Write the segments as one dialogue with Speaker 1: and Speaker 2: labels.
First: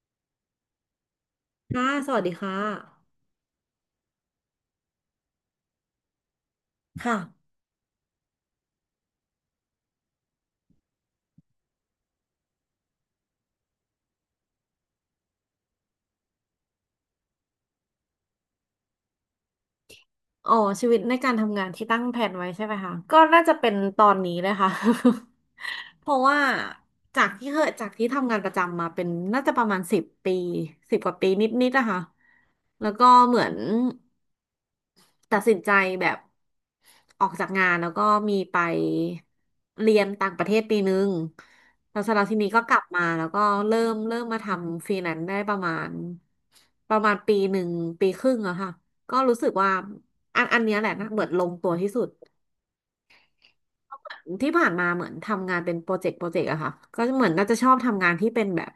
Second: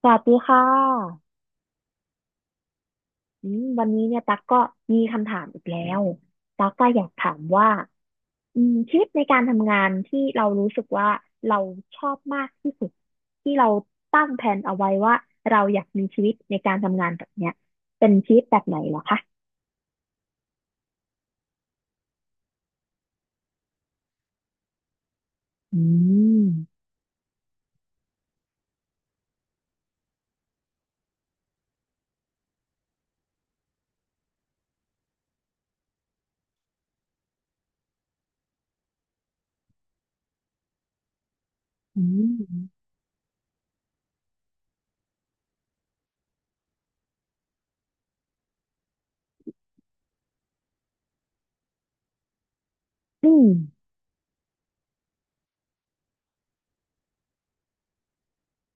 Speaker 1: สวัสดีค่ะ
Speaker 2: ค่ะ สวัสดีค่ะ
Speaker 1: วันนี้เนี่ยตั๊กก็มีคำถามอีกแล้วตั๊กก็อยาก
Speaker 2: ค่ะ
Speaker 1: ถามว่าชีวิตในการทำงานที่เรารู้สึกว่าเราชอบมากที่สุดที่เราตั้งแผนเอาไว้ว่าเราอยากมีชีวิตในการทำงานแบบเนี้ยเป็นชีวิตแบบไหนเหรอคะ
Speaker 2: อ๋อ ชีวิตในการทำงานที่ตั้งแผนไว้ใช่ไหมคะก็น่าจะเป็นตอนนี้เลยค่ะ
Speaker 1: อื
Speaker 2: เพราะว่า
Speaker 1: ม
Speaker 2: จากที่ทำงานประจำมาเป็นน่าจะประมาณ10 ปี10 กว่าปีนิดๆนะคะ แล้วก็เหมือน ตัดสินใจแบบออกจากงานแล้วก็มีไปเรียนต่างประเทศปีนึงแล้
Speaker 1: อื
Speaker 2: วเสร็จแล้วทีนี้ก็กลั
Speaker 1: ม
Speaker 2: บมาแล้วก็เริ่มมาทำฟรีแลนซ์ได้ประมาณปีหนึ่งปีครึ่งอะค่ะก็รู้สึกว่าอันเนี้ยแหละนะเหมือนลงตัวที่สุด
Speaker 1: อืม
Speaker 2: ที่ผ่านมาเหมือนทำงานเป็นโปรเจกต์โปรเจกต์อะค่ะก็เหมือนน่าจะชอบทำงานที่เป็นแบบ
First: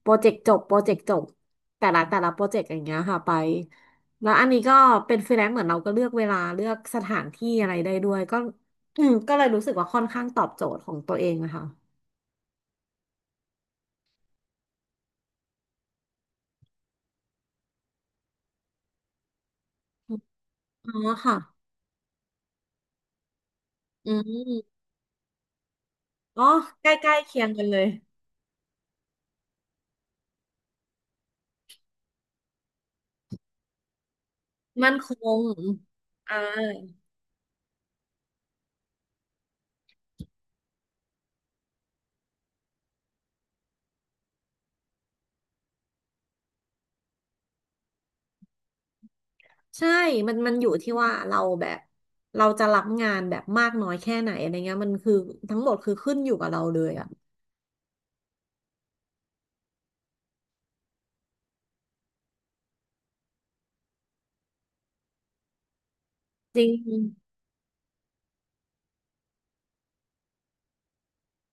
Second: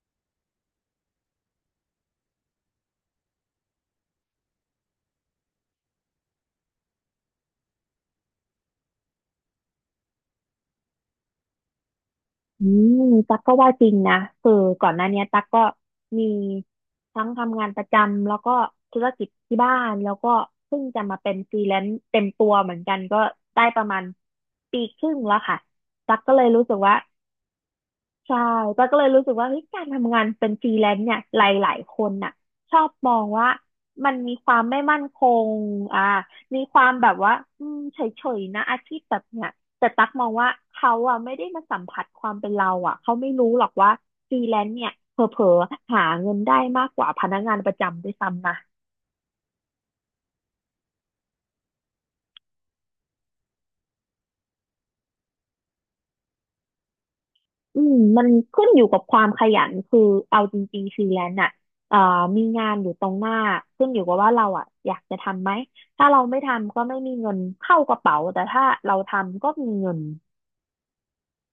Speaker 2: โปรเจกต์จบ โปรเจกต์จบ แต่ละโปรเจกต์อย่างเงี้ยค่ะไป แล้วอันนี้ก็เป็นฟรีแลนซ์เหมือนเราก็เลือกเวลาเลือกสถานที่อะไรได้ด้วยก็อืมก็เลยรู้สึกว่าค่อนข้างตอบโจทย์ของตัวเองนะคะ
Speaker 1: อืมตั๊กก็ว่าจริงนะคือก่อนหน้าเนี้ยตั๊กก็มีทั้งทำงานประจำแล้วก็ธุรกิจที่บ้านแล้วก็เพิ่ง
Speaker 2: อ๋อ
Speaker 1: จะมาเป็
Speaker 2: ค่ะ
Speaker 1: นฟรีแลนซ์เต็มตัวเหมือนกันก็ได้ประมาณ
Speaker 2: อืม
Speaker 1: ปีครึ่งแล้วค่ะตั๊กก็เล
Speaker 2: อ๋อ
Speaker 1: ยรู้สึก
Speaker 2: ใก
Speaker 1: ว่า
Speaker 2: ล้ๆเคียงกันเลย
Speaker 1: ใช่ป้าก็เลยรู้สึกว่าเฮ้ยการทำงานเป็นฟรีแลนซ์เนี่ยหลายๆคนน่ะชอบมองว่ามันมีความไม่
Speaker 2: มั่น
Speaker 1: มั่น
Speaker 2: ค
Speaker 1: ค
Speaker 2: ง
Speaker 1: งอ่า
Speaker 2: อ่า
Speaker 1: มีความแบบว่าเฉยๆนะอาชีพแบบเนี้ยแต่ตักมองว่าเขาอ่ะไม่ได้มาสัมผัสความเป็นเราอ่ะเขาไม่รู้หรอกว่าฟรีแลนซ์เนี่ยเผลอๆหาเงินได้มากกว่าพนักงานประจำด้วยซ้ำนะ
Speaker 2: ใช่มันอยู่ที่ว่าเราแบบเราจะรับงานแบบมากน้อยแค่ไหนอะไรเงี้ยมันคือทั้งหมดคือขึ้นอยู่กับเราเลยอะ
Speaker 1: มันขึ้นอยู่กับความขยันคือเอาจริงๆฟรีแลนซ์อ่ะเอ่อมีงานอยู่ตรงหน้า ขึ้นอยู่กับว่าเราอ่ะอยากจะทำไหม ถ้าเราไม่
Speaker 2: จริ
Speaker 1: ทำก็ไม่มี
Speaker 2: ง
Speaker 1: เงินเข้ากระเป๋า แต่ถ้าเราทำก็มีเงิน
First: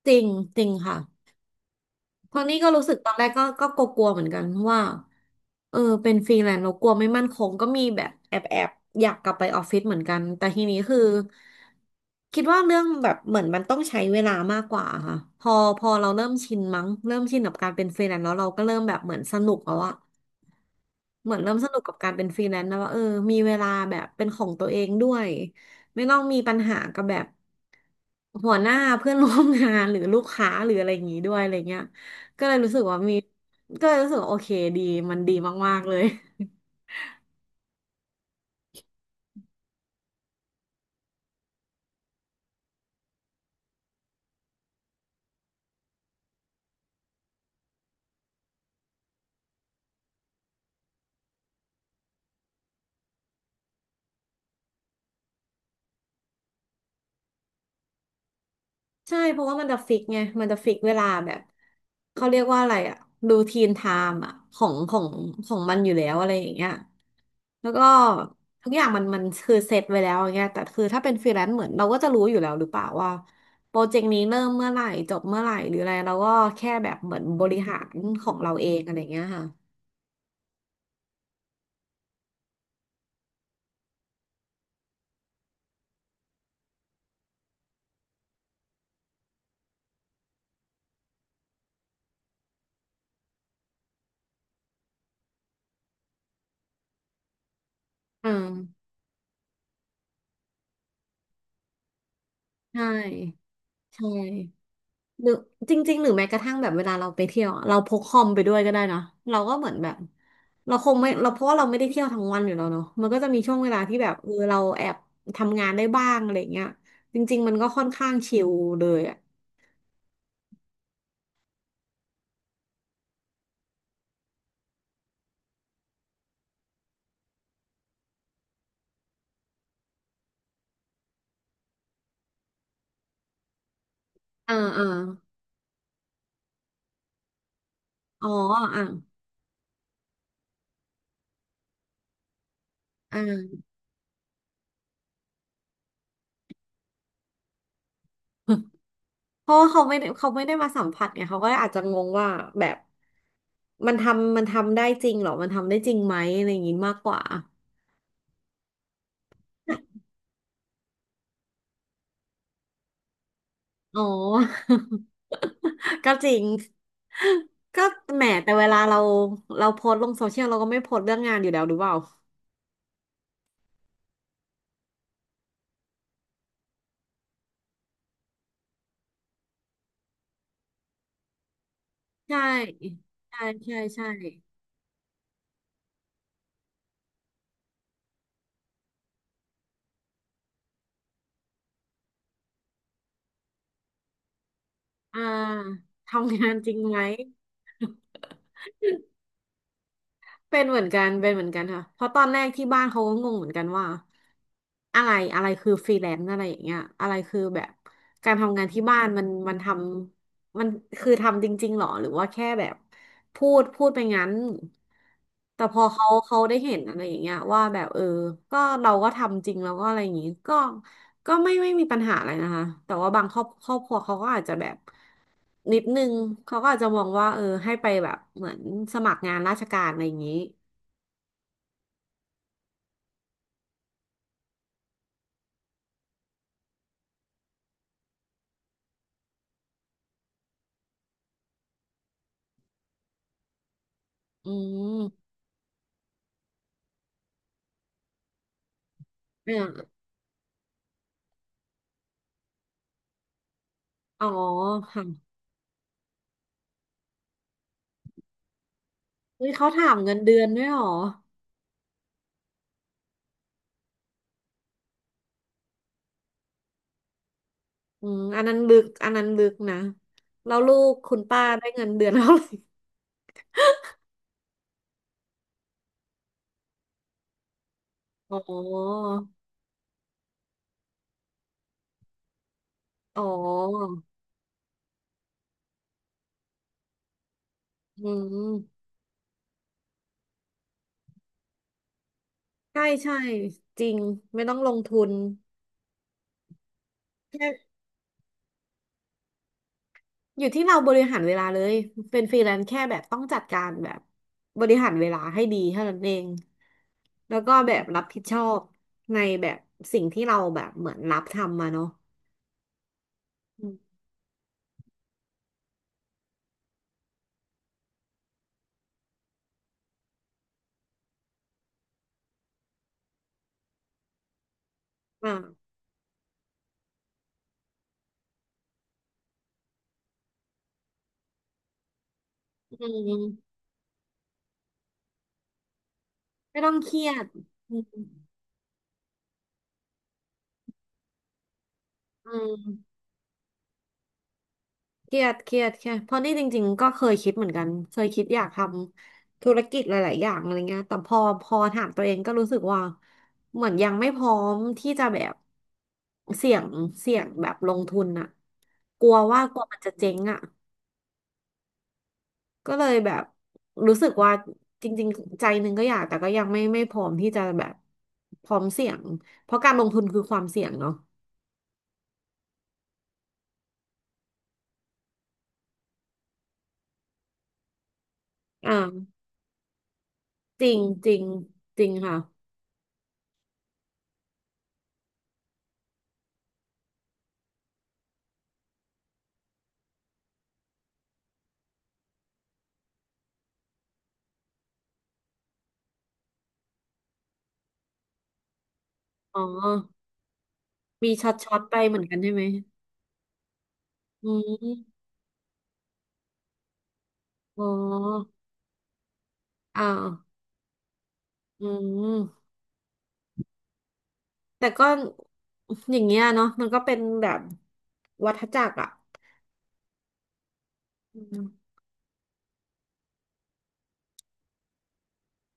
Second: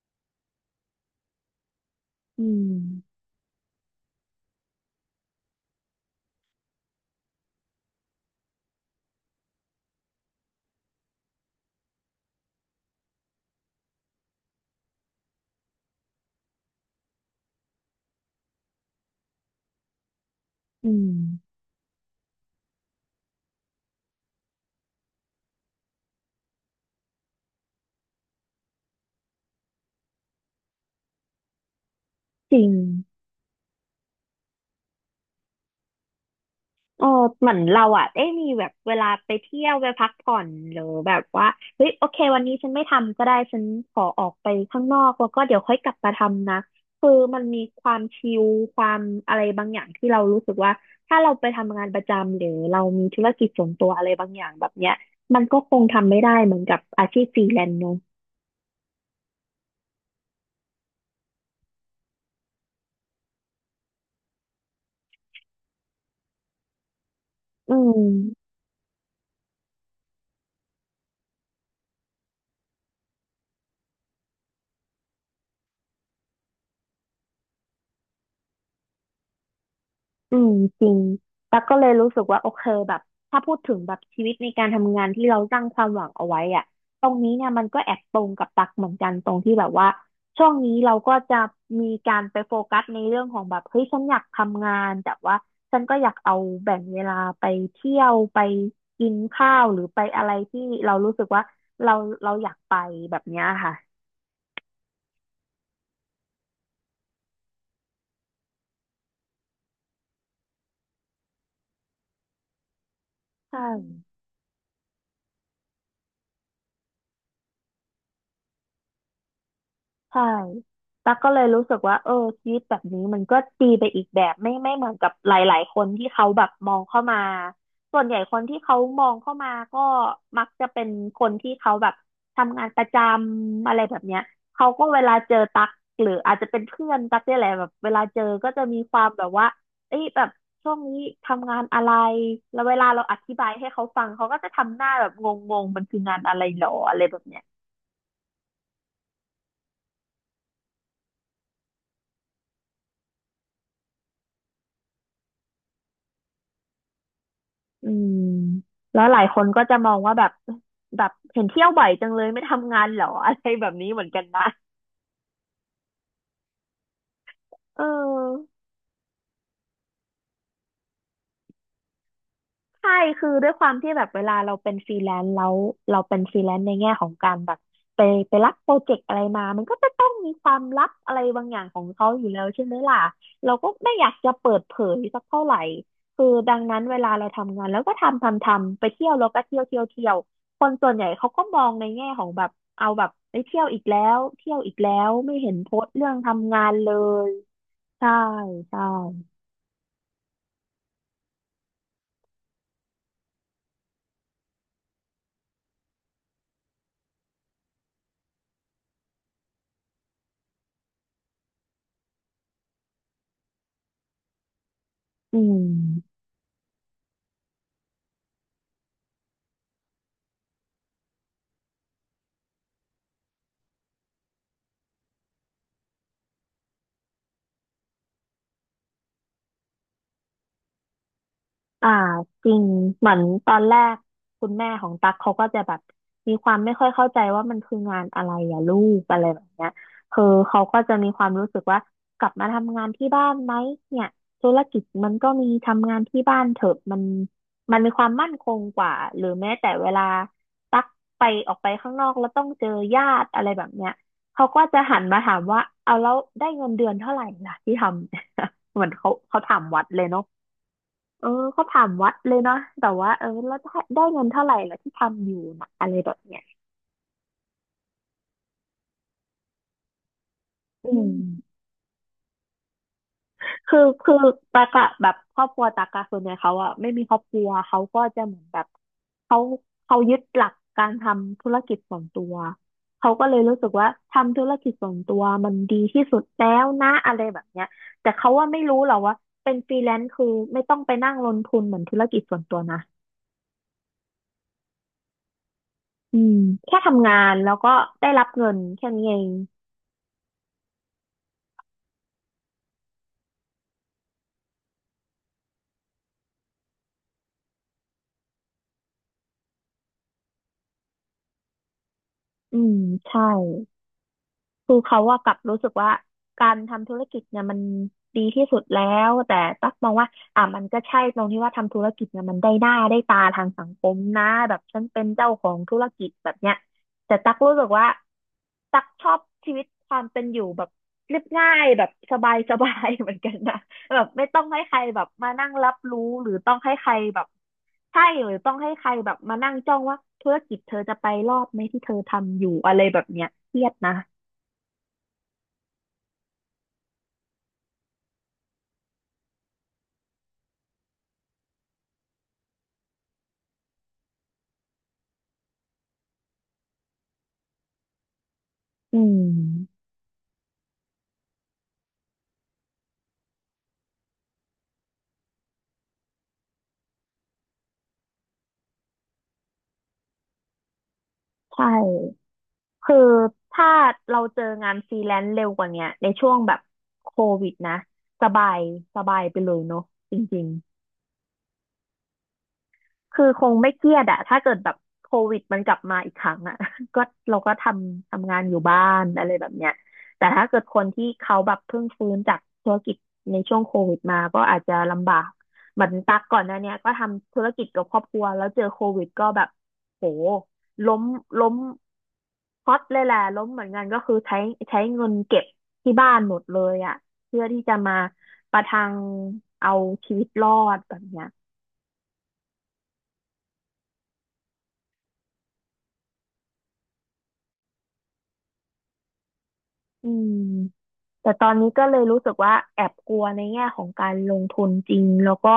Speaker 2: จริงจริงค่ะ ตอ
Speaker 1: อื
Speaker 2: นนี้ก็รู้สึกตอน
Speaker 1: ม
Speaker 2: แรกก็กลัวๆเหมือนกันเพราะว่าเออเป็นฟรีแลนซ์เรากลัวไม่มั่นคงก็มีแบบแอบอยากกลับไปออฟฟิศเหมือนกันแต่ทีนี้คือคิดว่าเรื่องแบบเหมือนมันต้องใช้เวลามากกว่าค่ะพอเราเริ่มชินมั้งเริ่มชินกับการเป็นฟรีแลนซ์แล้วเราก็เริ่มแบบเหมือนสนุกแล้วอะ
Speaker 1: อืม
Speaker 2: เหมือนเริ่มสนุกกับการเป็นฟรีแลนซ์แล้วว่าเออมีเวลาแบบเป็นของตัวเองด้วยไม่ต้องมีปัญหากับแบบ หัวหน้าเพื่อนร่วมงานหรือลูกค้าหรืออะไรอย่างนี้ด้วยอะไรเงี้ยก็เล
Speaker 1: จ
Speaker 2: ย
Speaker 1: ริง
Speaker 2: รู้สึกว่ามีก็เลยรู้สึกว่าโอเคดีมันดีมากๆเลย
Speaker 1: เออเหมือนเราอ่ะได้มีแบบเวลาไปเที่ยวไปพักผ่อนหรือแบบว่าเฮ้ยโอเควันนี้ฉันไม่ทำก็ได้ฉันขอออกไปข้างนอกแล้วก็เดี๋ยวค่อยกลับมาทำนะคือมันมีความชิลความอะไรบางอย่างที่เรารู้สึกว่าถ้าเราไปทำงานประจำหรือเรามีธุรกิจส่วนตัวอะไรบางอย่างแบบเนี้ยมันก็คงทำไม่ได้เหมือนกับอาชีพฟรีแลนซ์เนอะ
Speaker 2: ใช่เพราะว่ามันจะฟิกไงมันจะฟิกเวลาแบบเขาเรียกว่าอะไรอะรูทีนไทม์อะของมันอยู่แล้วอะไรอย่างเงี้ยแล้ว
Speaker 1: อื
Speaker 2: ก็
Speaker 1: ม
Speaker 2: ทุกอย่างมันคือเซตไว้แล้วอย่างเงี้ยแต่คือถ้าเป็นฟรีแลนซ์เหมือนเราก็จะรู้อยู่แล้วหรือเปล่าว่าโปรเจกต์นี้เริ่มเมื่อไหร่จบเมื่อไหร่หรืออะไรเราก็แค่แบบเหมือนบริหารของเราเองอะไรอย่างเงี้ยค่ะ
Speaker 1: อืมจริงตั๊กก็เลยรู้สึกว่าโอเคแบบถ้าพูดถึงแบบชีวิตในการทำงานที่เราตั้งความหวังเอาไว้อะตรงนี้เนี่ยมันก็แอบตรงกับตักเหมือนกันตรงที่แบบว่าช่วงนี้เราก็จะมีการไปโฟกัสในเรื่องของแบบเฮ้ยฉันอยากทำงานแต่ว่าฉันก็อยากเอาแบ่งเวลาไปเที่ยว
Speaker 2: อื
Speaker 1: ไป
Speaker 2: ม
Speaker 1: กินข้าวหรือไปอะไรที่เรารู้สึกว่าเราเราอยากไป
Speaker 2: ใช่
Speaker 1: แบบเนี้ยค่ะ
Speaker 2: ใช่หรือจริงๆหรือแม้กระทั่งแบบเวลาเราไปเที่ยวอะเราพกคอมไปด้วยก็ได้เนอะเราก็เหมือนแบบเราคงไม่เราเพราะว่าเราไม่ได้เที่ยวทั้งวันอยู่แล้วเนาะมันก็จะมีช่ว
Speaker 1: ใช่
Speaker 2: งเวลาที่แบบเออเราแอบทำงานได้บ้างอะไรเงี้ยจริงๆมันก็ค่อนข้างชิลเลยอ่ะ
Speaker 1: ใช่ตั๊กก็เลยรู้สึกว่าเออชีวิตแบบนี้มันก็ดีไปอีกแบบไม่เหมือนกับหลายๆคนที่เขาแบบมองเข้ามาส่วนใหญ่คนที่เขามองเข้ามาก็มักจะเป็นคนที่เขาแบบทำงานประจำอะไรแบบเนี้ย
Speaker 2: อ่า
Speaker 1: เขาก็
Speaker 2: อ่า
Speaker 1: เวลาเจอตั๊กหรืออาจจะเป็นเพื่อนตั๊กเนี่ยแหละแบบเวลาเจอ
Speaker 2: อ๋อ
Speaker 1: ก็จะมี
Speaker 2: อ่า
Speaker 1: ความแบบว่าเอ้ยแบบช่วงนี้ทำงานอะไรแล้วเวลาเราอ
Speaker 2: อ
Speaker 1: ธิบาย
Speaker 2: ่า
Speaker 1: ให้เขาฟังเขาก็จะทำหน้าแบบงงๆมันคืองานอะไรหรออะไรแบบเนี้ย
Speaker 2: เพราะว่าเขาไม่ได้เขาไม่ได้มาสัมผัสไงเขาก็อาจจะงงว่าแบบมันทำมันทำได้จริงเหรอมันทำได้จริงไหมอะไรอย่างงี้มากกว่า
Speaker 1: อืมแล้วหลายคนก็จะมองว่าแบบเห็นเที่ยวบ่อยจังเลยไม่ทำงานเหรออะไรแบบนี้เห
Speaker 2: อ๋อ
Speaker 1: มือนกันนะ
Speaker 2: ก็จริง
Speaker 1: เอ
Speaker 2: ก็
Speaker 1: อ
Speaker 2: แหมแต่เวลาเราโพสต์ลงโซเชียลเราก็ไม่โพสต์เรื่องงานอยู่แล้วหรือเปล่า
Speaker 1: ใช่ คือด้วยความที่แบบเวลาเราเป็นฟรีแลนซ์แล้วเราเป็นฟรีแลนซ์ในแง่ของการแบบไปไปรับโปรเจกต์อะไรมามันก็จะต้องมีความลับอะไรบางอย่างของเขาอยู่
Speaker 2: ใช่
Speaker 1: แล้วใช่ไหมล่ะ
Speaker 2: ใช่
Speaker 1: เราก็
Speaker 2: ใช่
Speaker 1: ไม่อ
Speaker 2: ใช่
Speaker 1: ยากจะเปิดเผยสักเท่าไหร่คือดังนั้นเวลาเราทำงานแล้วก็ทำทำทำไปเที่ยวแล้วก็เที่ยวเที่ยวเที่ยวคนส่วนใหญ่เขาก็มองในแง่ของแบบเอาแบบไปเที่ยวอีกแล้วเที่ยวอีกแล้ว
Speaker 2: อ่า
Speaker 1: ไม่เห็นโพสต์เรื่อง
Speaker 2: ทำงา
Speaker 1: ทำ
Speaker 2: น
Speaker 1: งา
Speaker 2: จ
Speaker 1: น
Speaker 2: ริง
Speaker 1: เล
Speaker 2: ไหม
Speaker 1: ยใช่ใช่
Speaker 2: เป็นเหมือนกันเป็นเหมือนกันค่ะเพราะตอนแรกที่บ้านเขาก็งงเหมือนกันว่าอะไรอะไรคือฟรีแลนซ์อะไรอย่างเงี้ยอะไรคือแบบการทำงานที่บ้านมันมันทำมันคือทำจริงๆหรอหรือว่าแค่แบบพูดไปงั้น
Speaker 1: อื
Speaker 2: แต่พอเขา
Speaker 1: ม
Speaker 2: เขาได้เห็นอะไรอย่างเงี้ยว่าแบบเออก็เราก็ทำจริงแล้วก็อะไรอย่างงี้ก็ก็ไม่ไม่มีปัญหาอะไรนะคะแต่ว่าบางครอบครัวเขาก็อาจจะแบบนิดนึงเขาก็อาจจะมองว่าเออให้ไปแบบเหมือนสมัครงานราชการอะไรอย่างนี้
Speaker 1: อ่าจริงเหมือนตอนแรกคุณแม่ของตั๊กเขาก็จะแบบมีความไม่ค่อยเข้าใจว่ามันคืองานอะไรอะลูกอะไรแบบเนี้ยคือเขาก็จะมีความรู้สึกว่ากลับมาทำงานที่บ้านไหมเนี่ยธุ
Speaker 2: อื
Speaker 1: รกิจ
Speaker 2: ม
Speaker 1: มันก็มีทำงานที่บ้านเถอะมันมันมีความมั่นคงกว่าหรือแม้
Speaker 2: เนี่ย
Speaker 1: แต่เวลาตั๊กไปออกไปข้างนอกแล้วต้องเจอญาติอะไรแบบเนี้ย
Speaker 2: อ๋อ
Speaker 1: เขาก็จะหันมา
Speaker 2: ค่ะ
Speaker 1: ถามว่าเอาแล้วได้เงินเดือนเท่าไหร่ล่ะที่ทำ เหมือนเขา
Speaker 2: เฮ้ย
Speaker 1: ถาม
Speaker 2: เขา
Speaker 1: วัด
Speaker 2: ถาม
Speaker 1: เลย
Speaker 2: เงิน
Speaker 1: เนาะ
Speaker 2: เดือนด้วยเหรอ
Speaker 1: เออเขาถามวัดเลยเนาะแต่ว่าแล้วได้เงินเท่าไหร่แล้วที่ทำอยู่นะอะไรแบบเนี้ย
Speaker 2: อืมอันนั้นลึกอันนั้นลึกนะแล้วลู
Speaker 1: อื
Speaker 2: ก
Speaker 1: ม
Speaker 2: คุณป้าได้เงินเดือนเท่าไหร่
Speaker 1: คือตากะแบบครอบครัวตากะส่วนใหญ่เขาอะไม่มีครอบครัวเขาก็จะเห
Speaker 2: อ๋
Speaker 1: มือน
Speaker 2: อ
Speaker 1: แบบเขาเขายึดหลักการทำธุรกิจส่วนตัวเขา
Speaker 2: อ๋
Speaker 1: ก็เลยรู้สึกว่า
Speaker 2: อ
Speaker 1: ทำธุรกิจส่วนตัวมันดีที่สุดแล้วนะอะไรแบบเนี้ย
Speaker 2: อื
Speaker 1: แต่เขาว่าไม่รู้
Speaker 2: ม
Speaker 1: หรอกว่าเป็นฟรีแลนซ์คือไม่ต้องไปนั่งลงทุนเหมือนธุรกิจส่วนตัวนะ
Speaker 2: ใช่ใช่จริงไม่ต้องลงทุน
Speaker 1: อืมแค่ทำงานแล้วก็
Speaker 2: แค่
Speaker 1: ได้รับเงินแค่นี้เอง
Speaker 2: อยู่ที่เราบริหารเวลาเลย เป็นฟรีแลนซ์แค่แบบต้องจัดการแบบบริหารเวลาให้ดีเท่านั้นเอง แล้วก็แบบรับผิดชอบในแบบสิ่งที่เราแบบเหมือนรับทำมาเนาะ
Speaker 1: อืมใช่
Speaker 2: อืม
Speaker 1: คือเขาว่ากลับรู้สึกว่าการทำธุรกิจเนี่ยมันดีที่สุดแล้วแต่ตั๊กมองว่าอ่ะมันก็ใช่ตรงที่ว่าทำธุรกิจเนี่ยมันได้หน้าได้ตาทางสังคมนะแบบฉันเป็น
Speaker 2: อ
Speaker 1: เจ้าของ
Speaker 2: ่า
Speaker 1: ธุรกิจแบบเนี้ยแต่ตั๊กรู้สึกว่า ตักชอบชีวิตความเป็นอยู่แบบเรียบง่ายแบบสบายสบา
Speaker 2: อื
Speaker 1: ยเหมือนกัน
Speaker 2: ม
Speaker 1: นะ แบบไม่ต้องให้ใครแบบมานั่งรับรู้หรือต้อง
Speaker 2: ไม่ต้
Speaker 1: ให้
Speaker 2: อง
Speaker 1: ใค
Speaker 2: เค
Speaker 1: ร
Speaker 2: รีย
Speaker 1: แบ
Speaker 2: ด
Speaker 1: บ
Speaker 2: อืม
Speaker 1: ใช่หรือต้องให้ใครแบบมานั่งจ้องว่าธุรกิจเธอจะไปรอดไหมที่เธอ
Speaker 2: อื
Speaker 1: ทำอยู่
Speaker 2: ม
Speaker 1: อะไรแบบเนี้ยเครียดนะ
Speaker 2: เครียดเครียดแค่เพราะนี่จริงๆ ก็เคยคิดเหมือนกัน เคยคิดอยากทำธุรกิจหลายๆ อย่างอะไรเงี้ยแต่พอพอถามตัวเองก็รู้สึกว่าเหมือนยังไม่พร้อมที่จะแบบเสี่ยงเสี่ยงแบบลงทุนอะ
Speaker 1: อื
Speaker 2: กลัว
Speaker 1: ม
Speaker 2: ว่ากลัวมันจะเจ๊งอะก็เลยแบบรู้สึกว่าจริงๆใจหนึ่งก็อยากแต่ก็ยังไม่พร้อมที่จะแบบพร้อมเสี่ยงเพราะการลงทุนคือความเสี่ยงเนาะ
Speaker 1: ใช่คือถ้าเราเจองานฟรีแลนซ์เร็วกว่าเนี้ยในช่วงแบบโควิดนะสบาย
Speaker 2: อ่า
Speaker 1: สบายไปเลยเนาะจริง
Speaker 2: จริงจริงจริงค่ะ
Speaker 1: คือคงไม่เครียดอะถ้าเกิดแบบโควิดมันกลับมาอีกครั้งอะ ก็เราก็ทำงานอยู่บ้านอะไรแบบเนี้ยแต่ถ้าเกิดคนที่เขาแบบเพิ่งฟื้นจากธุรกิจในช่วงโควิดมาก็อาจจะลำบากเหมือนตักก่อนหน้าเนี้ยก็ทำธุรกิจกับครอบครัวแล้วเจอโควิดก็
Speaker 2: อ๋อ
Speaker 1: แบบโหล้ม
Speaker 2: มีช็อต
Speaker 1: ล้
Speaker 2: ช็
Speaker 1: ม
Speaker 2: อตไปเหมือนกันใช่ไหม
Speaker 1: พอตเลยแหละล้มเหมือนกันก็คือ
Speaker 2: อื
Speaker 1: ใช้
Speaker 2: ม
Speaker 1: เงินเก็บที่บ้านหมดเลยอะเพื่อที่
Speaker 2: อ๋
Speaker 1: จะมา
Speaker 2: อ
Speaker 1: ประทังเอา
Speaker 2: อ้าว
Speaker 1: ชีวิตรอดแบบเนี้ย
Speaker 2: อืมแต่ก็อย่างเงี้ยเนาะมันก็เป็นแบบวัฏจักรอ่ะ
Speaker 1: อืม
Speaker 2: อื
Speaker 1: แต่ตอ
Speaker 2: ม
Speaker 1: นนี้ก็เลยรู้สึกว่าแอบกลัวในแง่ของการลงทุนจริงแล้วก็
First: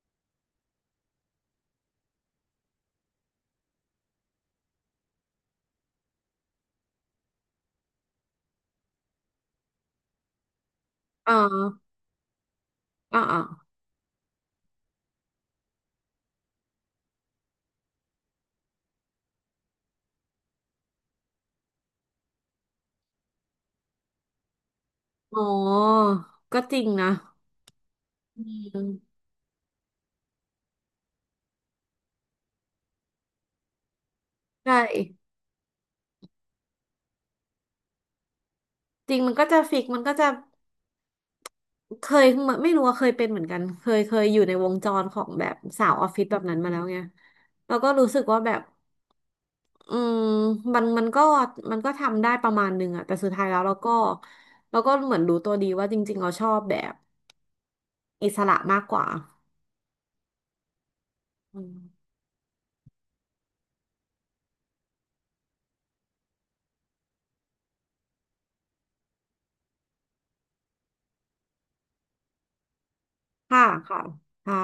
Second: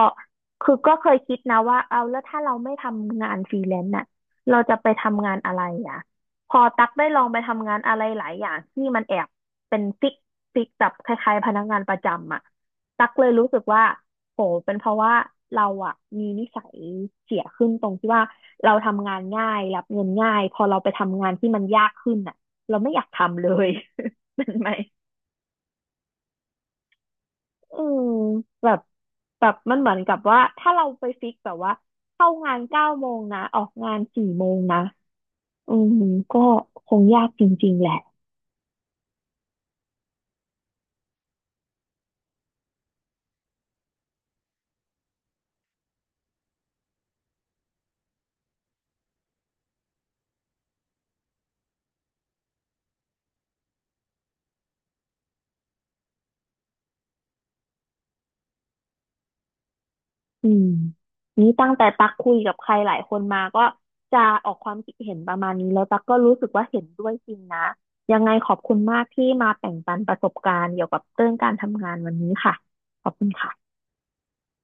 Speaker 1: คือก็เคยคิดนะว่าเอาแล้วถ้าเราไม่ทำงานฟรีแลนซ์น่ะเราจะไปทำงานอะไรอ่ะพอตักได้ลองไปทำงานอะไรหลายอย่างที่มันแอบเป็นฟิกฟิกแบบค
Speaker 2: อ่
Speaker 1: ล้ายๆพนักงาน
Speaker 2: า
Speaker 1: ประจำอ่ะตัก
Speaker 2: อ่า
Speaker 1: เลย
Speaker 2: ออ
Speaker 1: รู้สึกว่าโหเป็นเพราะว่าเราอ่ะมีนิสัยเสียขึ้นตรงที่ว่าเราทำงานง่ายรับเงินง่ายพอเราไปทำงานที่มันยากขึ้นอ่ะเราไม่อยากทำเลย เป็นไหม
Speaker 2: อ๋อก็จริงนะ
Speaker 1: อืม
Speaker 2: อื
Speaker 1: แบบ
Speaker 2: ม
Speaker 1: แบบมันเหมือนกับว่า ถ้าเราไปฟิกแบบว่า เข้างาน9 โมงนะ ออกงาน4 โมง
Speaker 2: ใช่
Speaker 1: นะอืมก็คงยากจริงๆแหละ
Speaker 2: จริงมันก็จะฟิกมันก็จะเคยเหมือนไม่รู้ว่าเคยเป็นเหมือนกันเคยอยู่ในวงจรของแบบสาวออฟฟิศแบบนั้นมาแล้วไงแล้วก็รู้สึกว่าแบบ อืมมันก็มันก็ทำได้ประมาณหนึงอะแต่สุดท้ายแล้วเราก็เราก็เหมือนรู้ตัวดีว่าจริงๆเราชอบแบบอิสระมากกว่า
Speaker 1: อืมนี้
Speaker 2: อื
Speaker 1: ตั้ง
Speaker 2: ม
Speaker 1: แต่ตักคุยกับใครหลายคนมาก็จะออกความคิดเห็นประมาณนี้แล้วตักก็รู้สึกว่าเห็นด้วยจริงนะ ยังไงขอบคุณมากที่มาแบ่งปันประสบการณ์เกี่ยวกับเรื่องการทำงานวันนี้ค่ะ ขอบคุณ
Speaker 2: ค่ะ
Speaker 1: ค่ะ
Speaker 2: ค่ะค่ะ